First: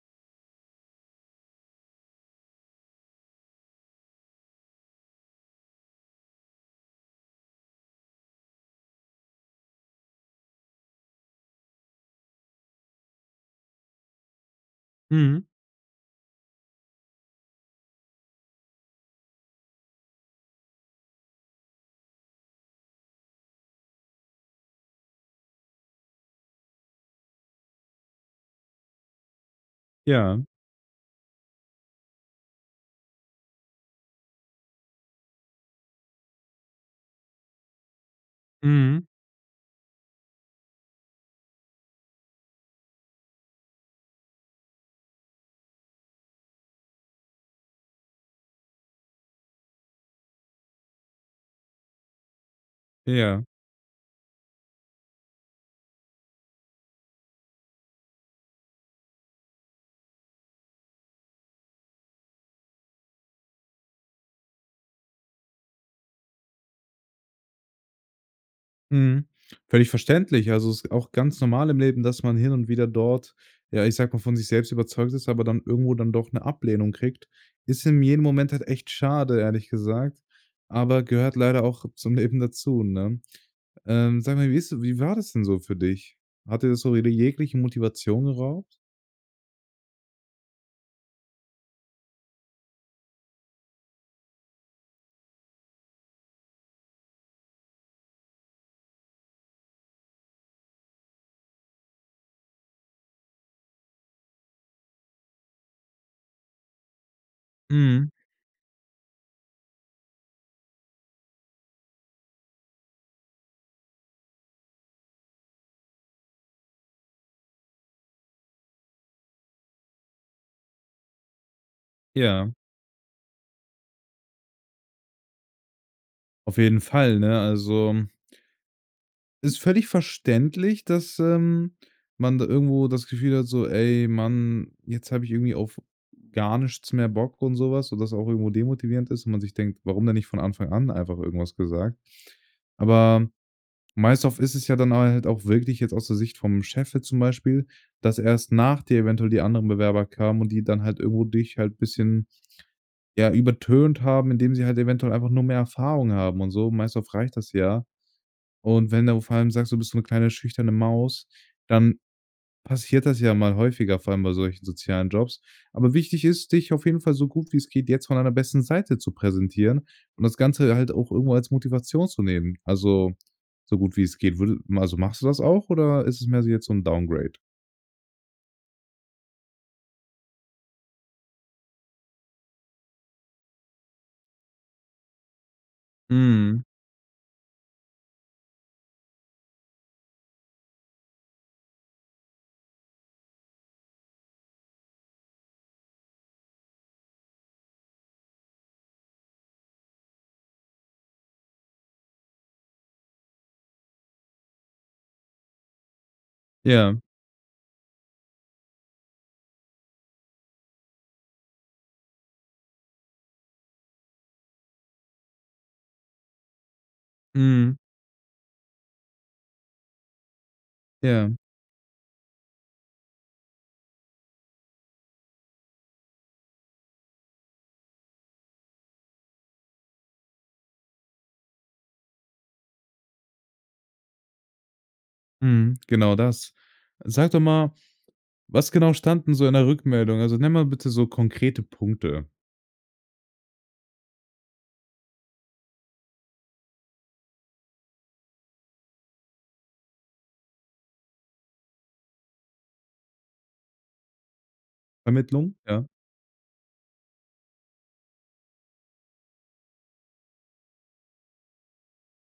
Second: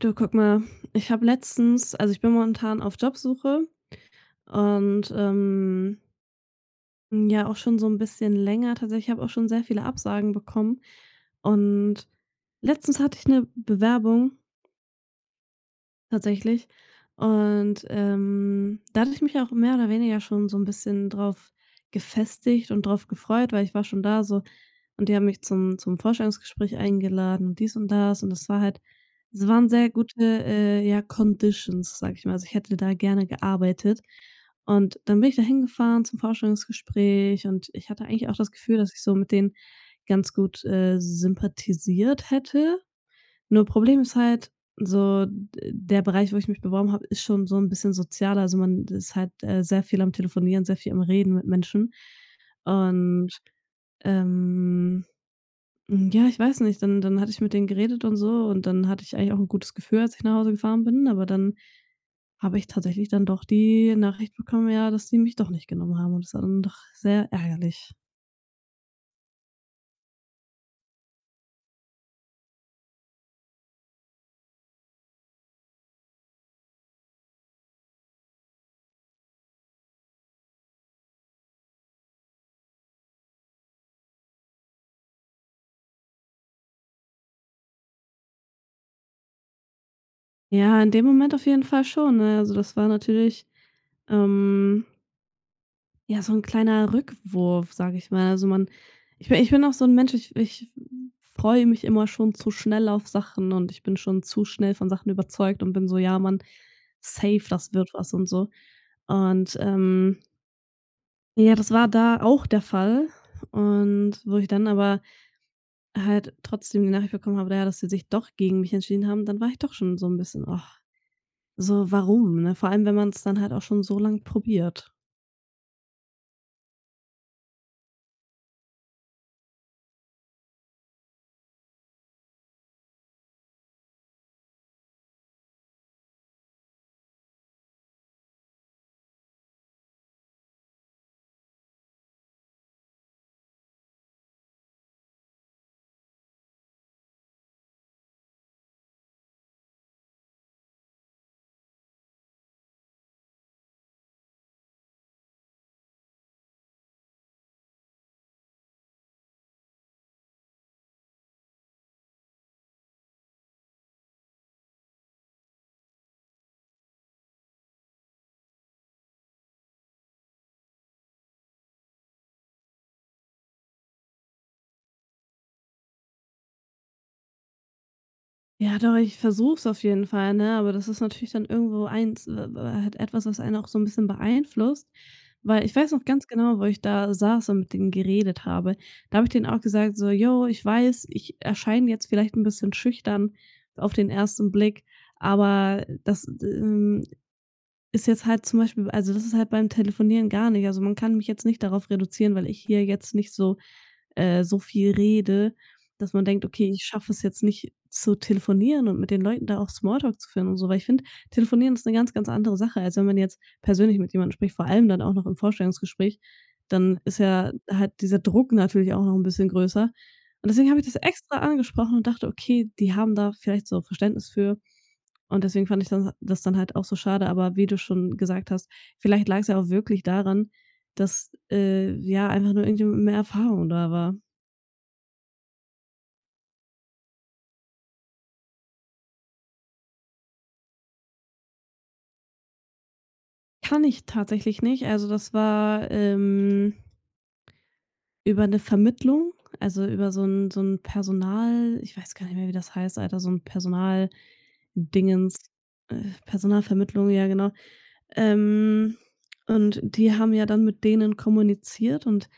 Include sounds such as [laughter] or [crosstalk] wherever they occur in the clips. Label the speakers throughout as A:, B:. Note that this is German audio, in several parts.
A: Du, guck mal, ich habe letztens also, ich bin momentan auf Jobsuche und, ja, auch schon so ein bisschen länger tatsächlich. Ich habe auch schon sehr viele Absagen bekommen und letztens hatte ich eine Bewerbung
B: Mhm.
A: tatsächlich. Und, da hatte ich mich auch mehr oder weniger schon so ein bisschen drauf gefestigt und drauf gefreut, weil ich war schon da so und die haben mich zum Vorstellungsgespräch eingeladen und dies und das war halt es waren sehr gute,
B: Ja.
A: ja, Conditions, sag ich mal. Also, ich hätte da gerne gearbeitet und dann bin ich da hingefahren zum Vorstellungsgespräch und ich hatte eigentlich auch das Gefühl, dass ich
B: Mhm.
A: so mit denen ganz gut, sympathisiert hätte. Nur Problem ist halt so, d der Bereich, wo ich mich beworben habe, ist schon so ein bisschen sozialer. Also, man ist halt, sehr viel am Telefonieren, sehr viel am Reden mit Menschen. Und,
B: Ja.
A: ähm, ja, ich weiß nicht, dann hatte ich mit denen geredet und so und dann hatte ich eigentlich auch ein gutes Gefühl, als ich nach Hause gefahren bin, aber dann habe ich tatsächlich dann doch die Nachricht bekommen, ja, dass die mich doch nicht genommen haben und das war dann doch sehr ärgerlich.
B: Mhm. Völlig verständlich. Also, es ist auch ganz normal im Leben, dass man hin und wieder dort, ja, ich sag mal, von sich selbst überzeugt ist, aber dann irgendwo dann doch eine Ablehnung kriegt. Ist in jedem Moment halt echt schade, ehrlich gesagt, aber gehört leider auch zum Leben dazu, ne? Sag mal, wie war das denn so für dich? Hat dir das so jede jegliche Motivation geraubt?
A: Ja, in dem Moment auf jeden Fall schon, ne? Also, das war natürlich, ähm Ja, so 'n kleiner Rückwurf, sage ich mal. Also, man ich bin auch so 'n Mensch, ich freue mich immer schon zu schnell auf Sachen und ich bin schon zu schnell von Sachen überzeugt und bin so: „Ja, Mann, safe, das wird
B: Mhm.
A: was“ und so. Und, ja, das war da auch der Fall und wo ich dann aber halt trotzdem die Nachricht bekommen habe, na ja, dass sie sich doch gegen mich entschieden haben, dann war ich doch schon so 'n bisschen: „Oh, so warum“,
B: Ja,
A: ne? Vor allem, wenn man's dann halt auch schon so lang probiert.
B: auf jeden Fall, ne? Also, ist völlig verständlich, dass, man da irgendwo das Gefühl hat so: „Ey, Mann, jetzt habe ich irgendwie auf gar nichts mehr Bock“ und so was, und das auch irgendwo demotivierend ist und man sich denkt: „Warum denn nicht von Anfang an einfach irgendwas gesagt?“ Aber meist oft ist es ja dann halt auch wirklich jetzt aus der Sicht vom Chef jetzt zum Beispiel, dass erst nach dir eventuell die anderen Bewerber kamen und die dann halt irgendwo dich halt ein bisschen, ja, übertönt haben, indem sie halt eventuell einfach nur mehr Erfahrung haben und so. Meist oft reicht das ja, und wenn du vor allem sagst, du bist so eine kleine schüchterne Maus, dann passiert das ja mal häufiger, vor allem bei solchen sozialen Jobs. Aber wichtig ist, dich auf jeden Fall so gut wie es geht jetzt von deiner besten Seite zu präsentieren und das Ganze halt auch irgendwo als Motivation zu nehmen. Also, so gut wie es geht. Würde, also, machst du das auch oder ist es mehr so jetzt so ein Downgrade?
A: Ja, doch, ich versuch's auf jeden Fall, ne? Aber das ist natürlich dann irgendwo eins halt etwas, was einen auch so ein bisschen beeinflusst, weil ich weiß noch ganz genau,
B: Mhm.
A: wo ich da saß und mit denen geredet habe. Da habe ich denen auch gesagt so: yo, ich weiß, ich erscheine jetzt vielleicht ein bisschen schüchtern auf den ersten Blick, aber das, ist jetzt halt zum Beispiel also, das ist halt beim Telefonieren gar nicht. Also, man kann mich jetzt nicht darauf reduzieren, weil ich hier jetzt nicht so so viel rede, dass man denkt: „Okay, ich
B: Ja.
A: schaffe es jetzt nicht zu telefonieren und mit den Leuten da auch Smalltalk zu führen und so.“ Weil ich finde, Telefonieren ist eine ganz, ganz andere Sache, als wenn man jetzt persönlich mit jemandem spricht, vor allem dann auch noch im Vorstellungsgespräch. Dann ist ja
B: Mhm.
A: halt dieser Druck natürlich auch noch ein bisschen größer. Und deswegen habe ich das
B: Ja.
A: extra angesprochen und dachte: „Okay, die haben da vielleicht so Verständnis für.“ Und deswegen fand ich dann das dann halt auch so schade, aber wie du schon gesagt hast, vielleicht lag es ja auch wirklich daran, dass, ja, einfach nur irgendwie mehr Erfahrung da war.
B: Mhm. Genau das. Sag doch mal, was genau standen so in der Rückmeldung? Also, nenn mal bitte so konkrete Punkte.
A: Kann ich tatsächlich nicht. Also, das war, über eine Vermittlung, also, über so ein Personal ich weiß gar nicht mehr, wie das heißt, Alter, so ein Personal Dingens,
B: Vermittlung? Ja.
A: Personalvermittlung, ja genau. Ähm, und die haben ja dann mit denen kommuniziert und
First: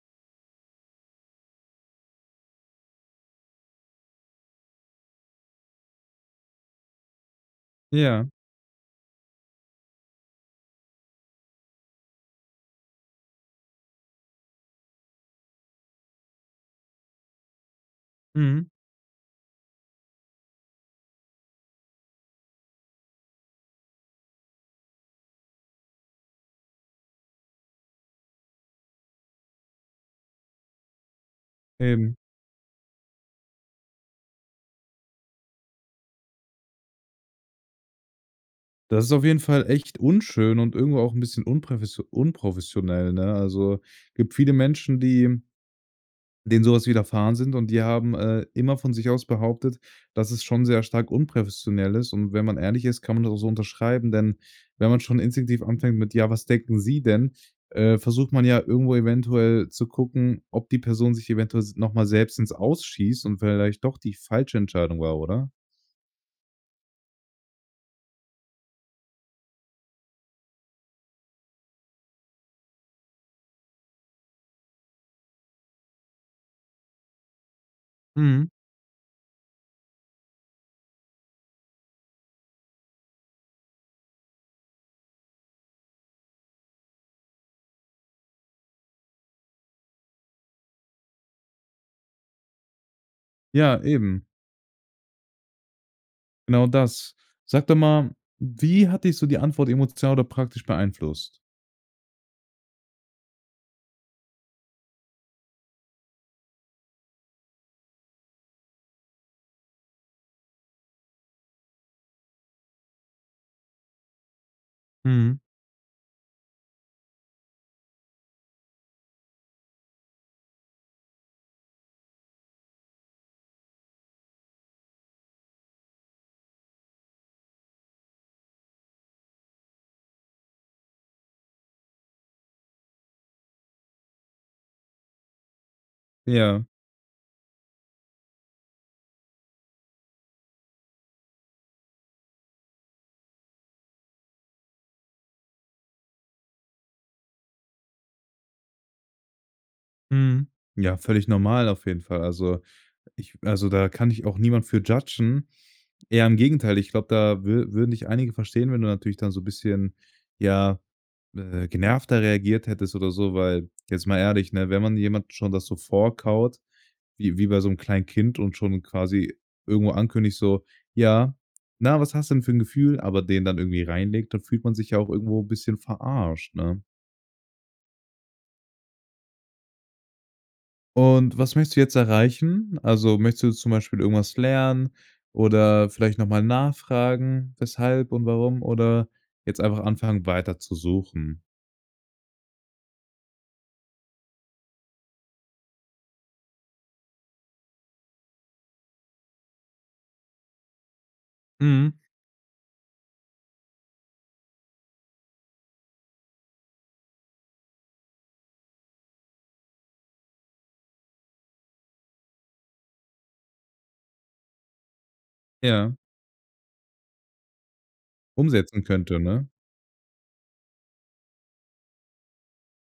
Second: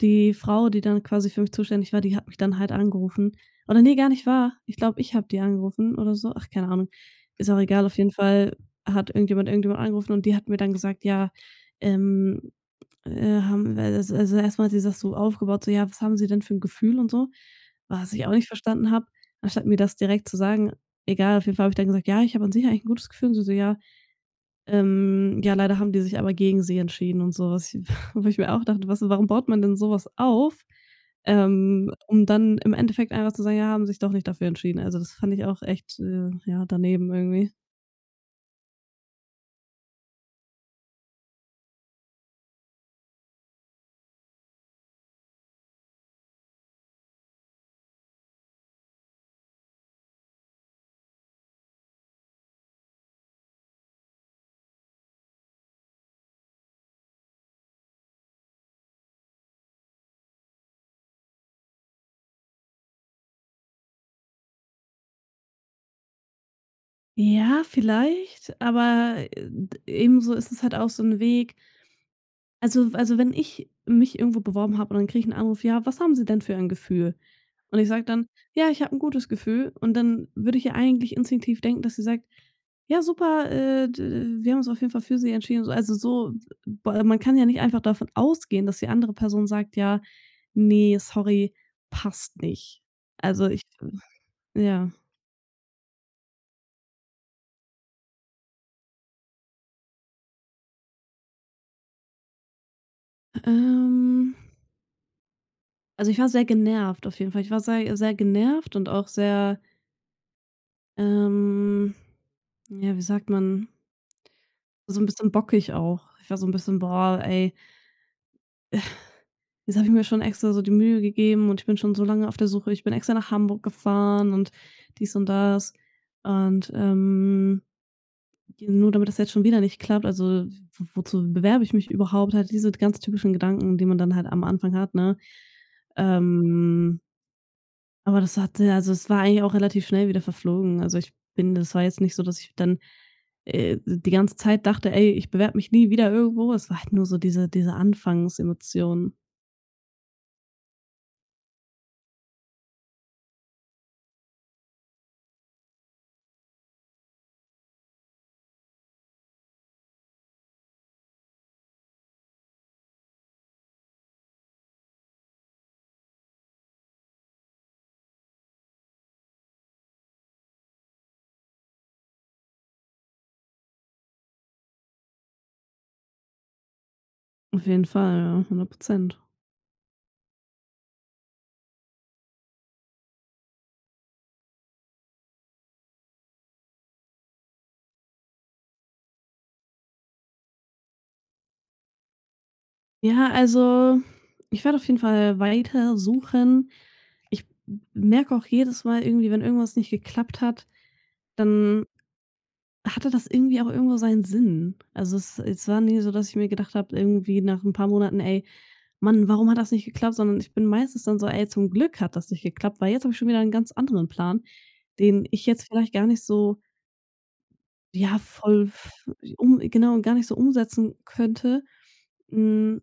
A: die Frau, die dann quasi für mich zuständig war, die hat mich dann halt angerufen. Oder nee gar nicht wahr. Ich glaube, ich habe die angerufen oder so. Ach, keine Ahnung. Ist auch egal. Auf jeden
B: Ja.
A: Fall hat irgendjemand angerufen und die hat mir dann gesagt: „Ja, ähm, haben wir“ also erstmal hat sie das so aufgebaut, so: „Ja, was haben Sie denn für ein Gefühl?“ und so, was ich auch nicht
B: Mhm.
A: verstanden habe. Anstatt mir das direkt zu sagen egal, auf jeden Fall habe ich dann gesagt: „Ja, ich habe an sich eigentlich 'n gutes Gefühl.“ Und sie so: „Ja, ja, leider haben die sich aber gegen sie entschieden und sowas, [laughs] wo ich mir auch dachte: „Was warum baut man denn sowas auf,
B: Eben.
A: um dann im Endeffekt einfach zu sagen: 'Ja, haben sich doch nicht dafür entschieden.'“ Also, das fand ich auch echt, ja, daneben irgendwie.
B: Das ist auf jeden Fall echt unschön und irgendwo auch ein bisschen unpröfes unprofessionell, ne? Also, gibt viele Menschen, die denen sowas widerfahren sind und die haben, immer von sich aus behauptet, dass es schon sehr stark unprofessionell ist, und wenn man ehrlich ist, kann man das auch so unterschreiben, denn wenn man schon instinktiv anfängt mit: „Ja, was denken Sie denn?“, versucht man ja irgendwo eventuell zu gucken, ob die Person sich eventuell s noch mal selbst ins Aus schießt und vielleicht doch die falsche Entscheidung war, oder?
A: Ja, vielleicht, aber, d ebenso ist es halt auch so ein Weg. Also, wenn ich mich irgendwo beworben habe und dann kriege ich einen Anruf: „Ja, was haben Sie denn für ein Gefühl?“ Und ich sage dann:
B: Mhm.
A: „Ja, ich habe ein gutes Gefühl.“ Und dann würde ich ja eigentlich instinktiv denken, dass sie sagt: „Ja, super, d wir haben uns auf jeden Fall für Sie entschieden.“ So also, so b man kann ja nicht einfach davon ausgehen, dass die andere Person sagt: „Ja, nee sorry, passt nicht.“ Also, ich
B: Ja, eben.
A: ja.
B: Genau das. Sag doch mal, wie hat dich so die Antwort emotional oder praktisch beeinflusst?
A: Ähm, also, ich war sehr genervt auf jeden Fall. Ich war sehr sehr genervt und auch sehr, Ähm, ja, wie sagt man? So ein bisschen
B: Mhm.
A: bockig auch. Ich war so ein bisschen: „Boah, ey, jetzt habe ich mir schon extra so die Mühe gegeben und ich bin schon so lange auf der Suche. Ich bin extra nach Hamburg gefahren und dies und das und, ja, nur damit das jetzt schon wieder nicht klappt. Also, w wozu bewerbe ich mich überhaupt?“ Halt diese ganz typischen Gedanken, die man dann halt am Anfang hat, ne?
B: Ja.
A: Ähm Aber das hatte also, es war eigentlich auch relativ schnell wieder verflogen. Also, ich bin das war jetzt nicht so, dass ich dann, die ganze Zeit dachte: „Ey, ich bewerbe mich nie wieder irgendwo.“ Es war halt nur so diese Anfangsemotion.
B: Mhm. Ja, völlig normal auf jeden Fall. Also, ich, also, da kann ich auch niemand für judgen. Eher im Gegenteil, ich glaube, da würden dich einige verstehen, wenn du natürlich dann so ein bisschen, ja, genervter reagiert hättest oder so, weil jetzt mal ehrlich, ne, wenn man jemand schon das so vorkaut, wie bei so einem kleinen Kind und schon quasi irgendwo ankündigt so: „Ja, na, was hast du denn für ein Gefühl?“ Aber den dann irgendwie reinlegt, dann fühlt man sich ja auch irgendwo 'n bisschen verarscht, ne?
A: Auf jeden Fall, ja, 100%.
B: Und was möchtest du jetzt erreichen? Also, möchtest du zum Beispiel irgendwas lernen oder vielleicht noch mal nachfragen, weshalb und warum, oder jetzt einfach anfangen, weiter zu suchen?
A: Ja, also, ich werde auf jeden Fall weiter suchen. Ich merke auch jedes Mal irgendwie, wenn irgendwas nicht geklappt hat, dann
B: Mhm,
A: hatte das irgendwie auch irgendwo seinen Sinn. Also es war nie so, dass ich mir gedacht habe, irgendwie nach ein paar Monaten: „Ey, Mann, warum hat das nicht geklappt?“ Sondern ich bin meistens dann so: „Ey, zum Glück hat das nicht geklappt, weil jetzt habe ich schon wieder einen ganz anderen Plan, den ich jetzt
B: ja,
A: vielleicht gar nicht so, ja, voll
B: umsetzen
A: f
B: könnte, ne?
A: um genau, gar nicht so umsetzen könnte, hm,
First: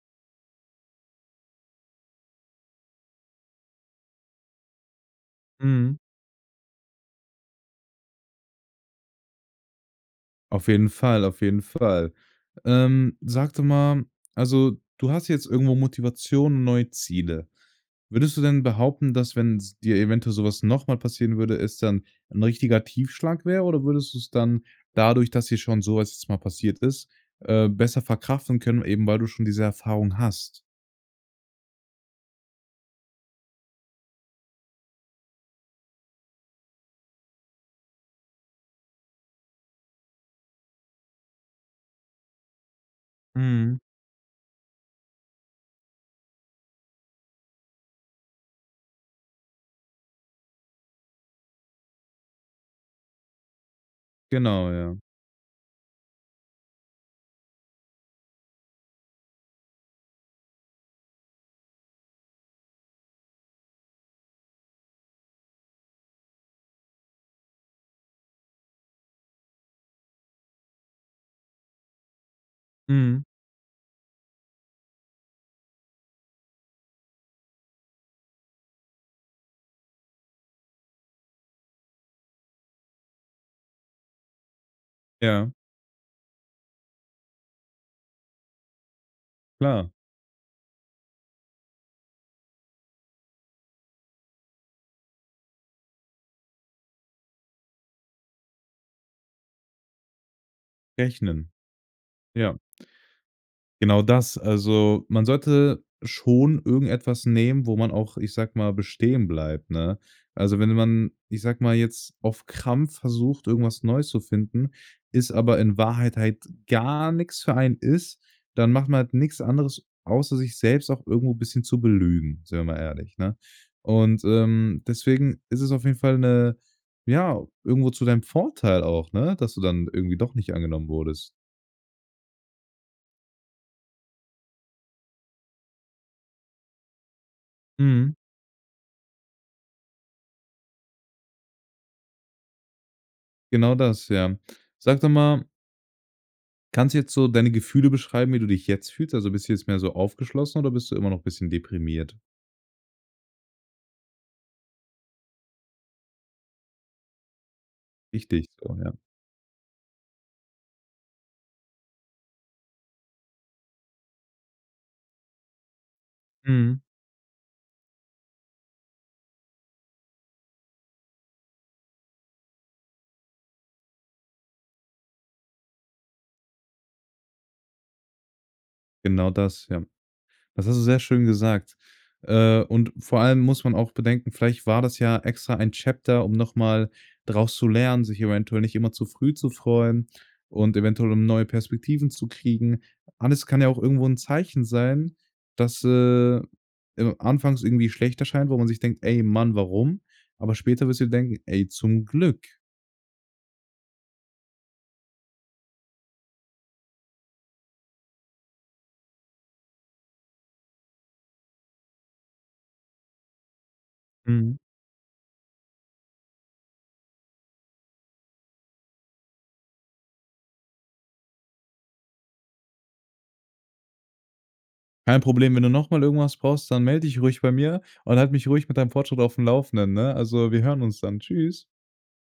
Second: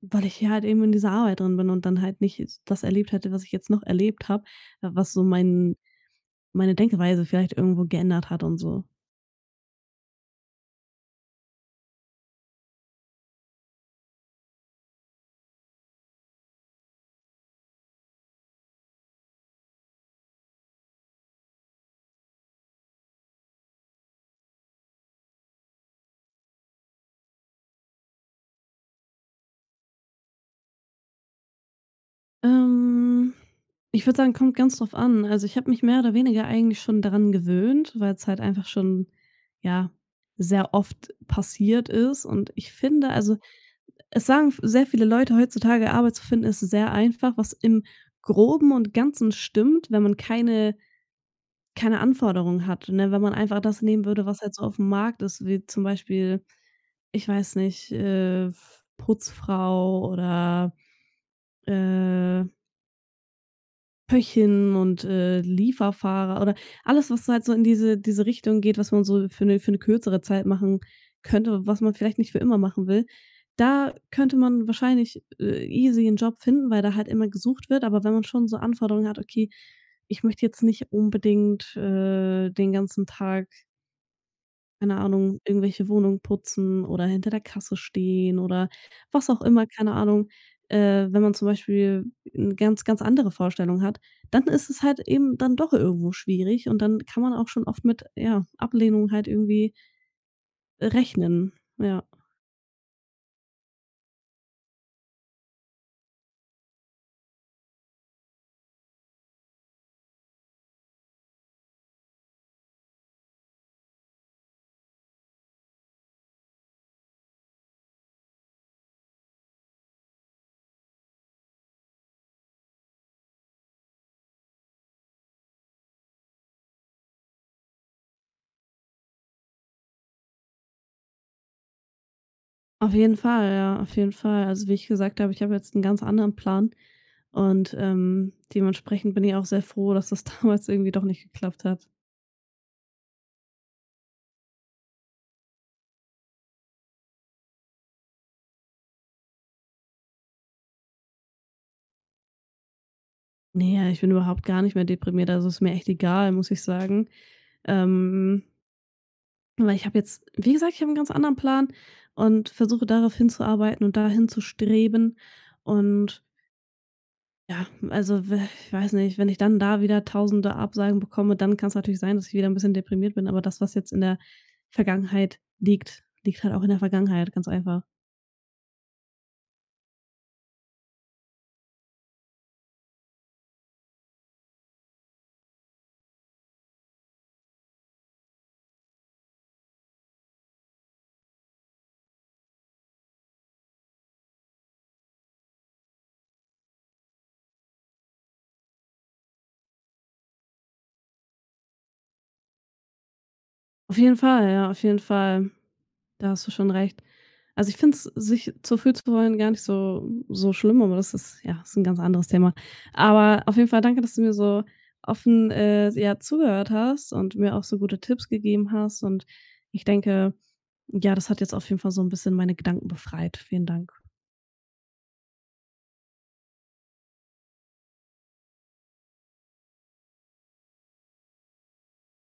A: weil ich ja halt eben in dieser Arbeit drin bin und dann halt nicht das erlebt hätte, was ich jetzt noch erlebt habe, was so mein
B: Mhm.
A: meine Denkweise vielleicht irgendwo geändert hat und so.“
B: Auf jeden Fall, auf jeden Fall. Sag doch mal, also du hast jetzt irgendwo Motivation und neue Ziele. Würdest du denn behaupten, dass wenn s dir eventuell sowas nochmal passieren würde, es dann ein richtiger Tiefschlag wäre, oder würdest du es dann dadurch, dass dir schon so was jetzt mal passiert ist, besser verkraften können, eben weil du schon diese Erfahrung hast?
A: Ähm, Ich würde sagen, kommt ganz drauf an. Also, ich habe mich mehr oder weniger eigentlich schon daran gewöhnt, weil es halt einfach schon, ja, sehr oft passiert ist und ich finde also,
B: Mhm.
A: es sagen f sehr viele Leute heutzutage, Arbeit zu finden ist sehr einfach, was im Groben und Ganzen stimmt, wenn man keine Anforderungen hat, ne? Wenn man einfach das nehmen würde, was halt so
B: Genau,
A: auf dem
B: ja.
A: Markt ist, wie zum Beispiel, ich weiß nicht, Putzfrau oder, äh Köchin und, Lieferfahrer oder alles, was halt so in diese Richtung geht, was man so für eine kürzere Zeit machen könnte, was man vielleicht nicht für immer machen will.
B: Mhm.
A: Da könnte man wahrscheinlich, easy einen Job finden, weil da halt immer gesucht wird. Aber wenn man schon so Anforderungen hat: „Okay, ich möchte jetzt nicht unbedingt, den ganzen Tag keine Ahnung,
B: Ja,
A: irgendwelche Wohnungen putzen oder hinter der Kasse stehen oder was auch immer,
B: klar,
A: keine Ahnung. Wenn man zum Beispiel eine ganz, ganz andere Vorstellung hat, dann ist es halt eben dann doch irgendwo schwierig und dann kann man auch schon oft mit, ja, Ablehnung halt irgendwie
B: rechnen.
A: rechnen. Ja,
B: Ja. Genau das. Also, man sollte schon irgendetwas nehmen, wo man auch, ich sag mal, bestehen bleibt, ne? Also, wenn man, ich sag mal, jetzt auf Krampf versucht, irgendwas Neues zu finden, ist aber in Wahrheit halt gar nichts für einen ist, dann macht man halt nichts anderes, außer sich selbst auch irgendwo ein bisschen zu belügen, sind wir mal ehrlich, ne? Und, deswegen ist es auf jeden Fall eine, ja, irgendwo zu deinem Vorteil auch, ne, dass du dann irgendwie doch nicht angenommen wurdest.
A: auf jeden Fall, ja, auf jeden Fall. Also, wie ich gesagt habe, ich habe jetzt einen ganz anderen Plan und,
B: Mhm.
A: dementsprechend bin ich auch sehr froh, dass das [laughs] damals irgendwie doch nicht geklappt hat.
B: Genau das, ja. Sag doch mal, kannst du jetzt so deine Gefühle beschreiben, wie du dich jetzt fühlst? Also, bist du jetzt mehr so aufgeschlossen oder bist du immer noch ein bisschen deprimiert?
A: Ne, ich bin überhaupt gar nicht mehr deprimiert, also ist mir echt egal, muss ich sagen. Ähm,
B: Richtig so, ja.
A: Weil ich habe jetzt wie gesagt, ich habe einen ganz anderen Plan und versuche darauf hinzuarbeiten und dahin zu streben. Und
B: Mhm.
A: ja, also, we ich weiß nicht, wenn ich dann da wieder tausende Absagen bekomme, dann kann es natürlich sein, dass ich wieder ein bisschen deprimiert bin, aber das, was jetzt in der Vergangenheit liegt, liegt halt auch in der Vergangenheit, ganz einfach.
B: Genau das, ja. Das hast du sehr schön gesagt. Und vor allem muss man auch bedenken, vielleicht war das ja extra ein Chapter, um nochmal mal draus zu lernen, sich eventuell nicht immer zu früh zu freuen und eventuell um neue Perspektiven zu kriegen. Alles kann ja auch irgendwo ein Zeichen sein, dass, anfangs irgendwie schlecht erscheint, wo man sich denkt: „Ey, Mann, warum?“ Aber später wirst du denken: „Ey, zum Glück.“
A: Auf jeden Fall, ja, auf jeden Fall. Da hast du schon recht. Also, ich finde es, sich zu fühlen zu wollen, gar nicht so schlimm, aber das ist ja, ist ein ganz anderes Thema. Aber auf jeden Fall danke, dass du mir
B: Mhm.
A: so offen, ja, zugehört hast und mir auch so gute Tipps gegeben hast und ich denke, ja, das hat jetzt auf jeden Fall so ein bisschen meine Gedanken befreit. Vielen Dank.
B: Kein Problem, wenn du nochmal irgendwas brauchst, dann melde dich ruhig bei mir und halt mich ruhig mit deinem Fortschritt auf dem Laufenden“, ne? Also, wir hören uns dann. Tschüss.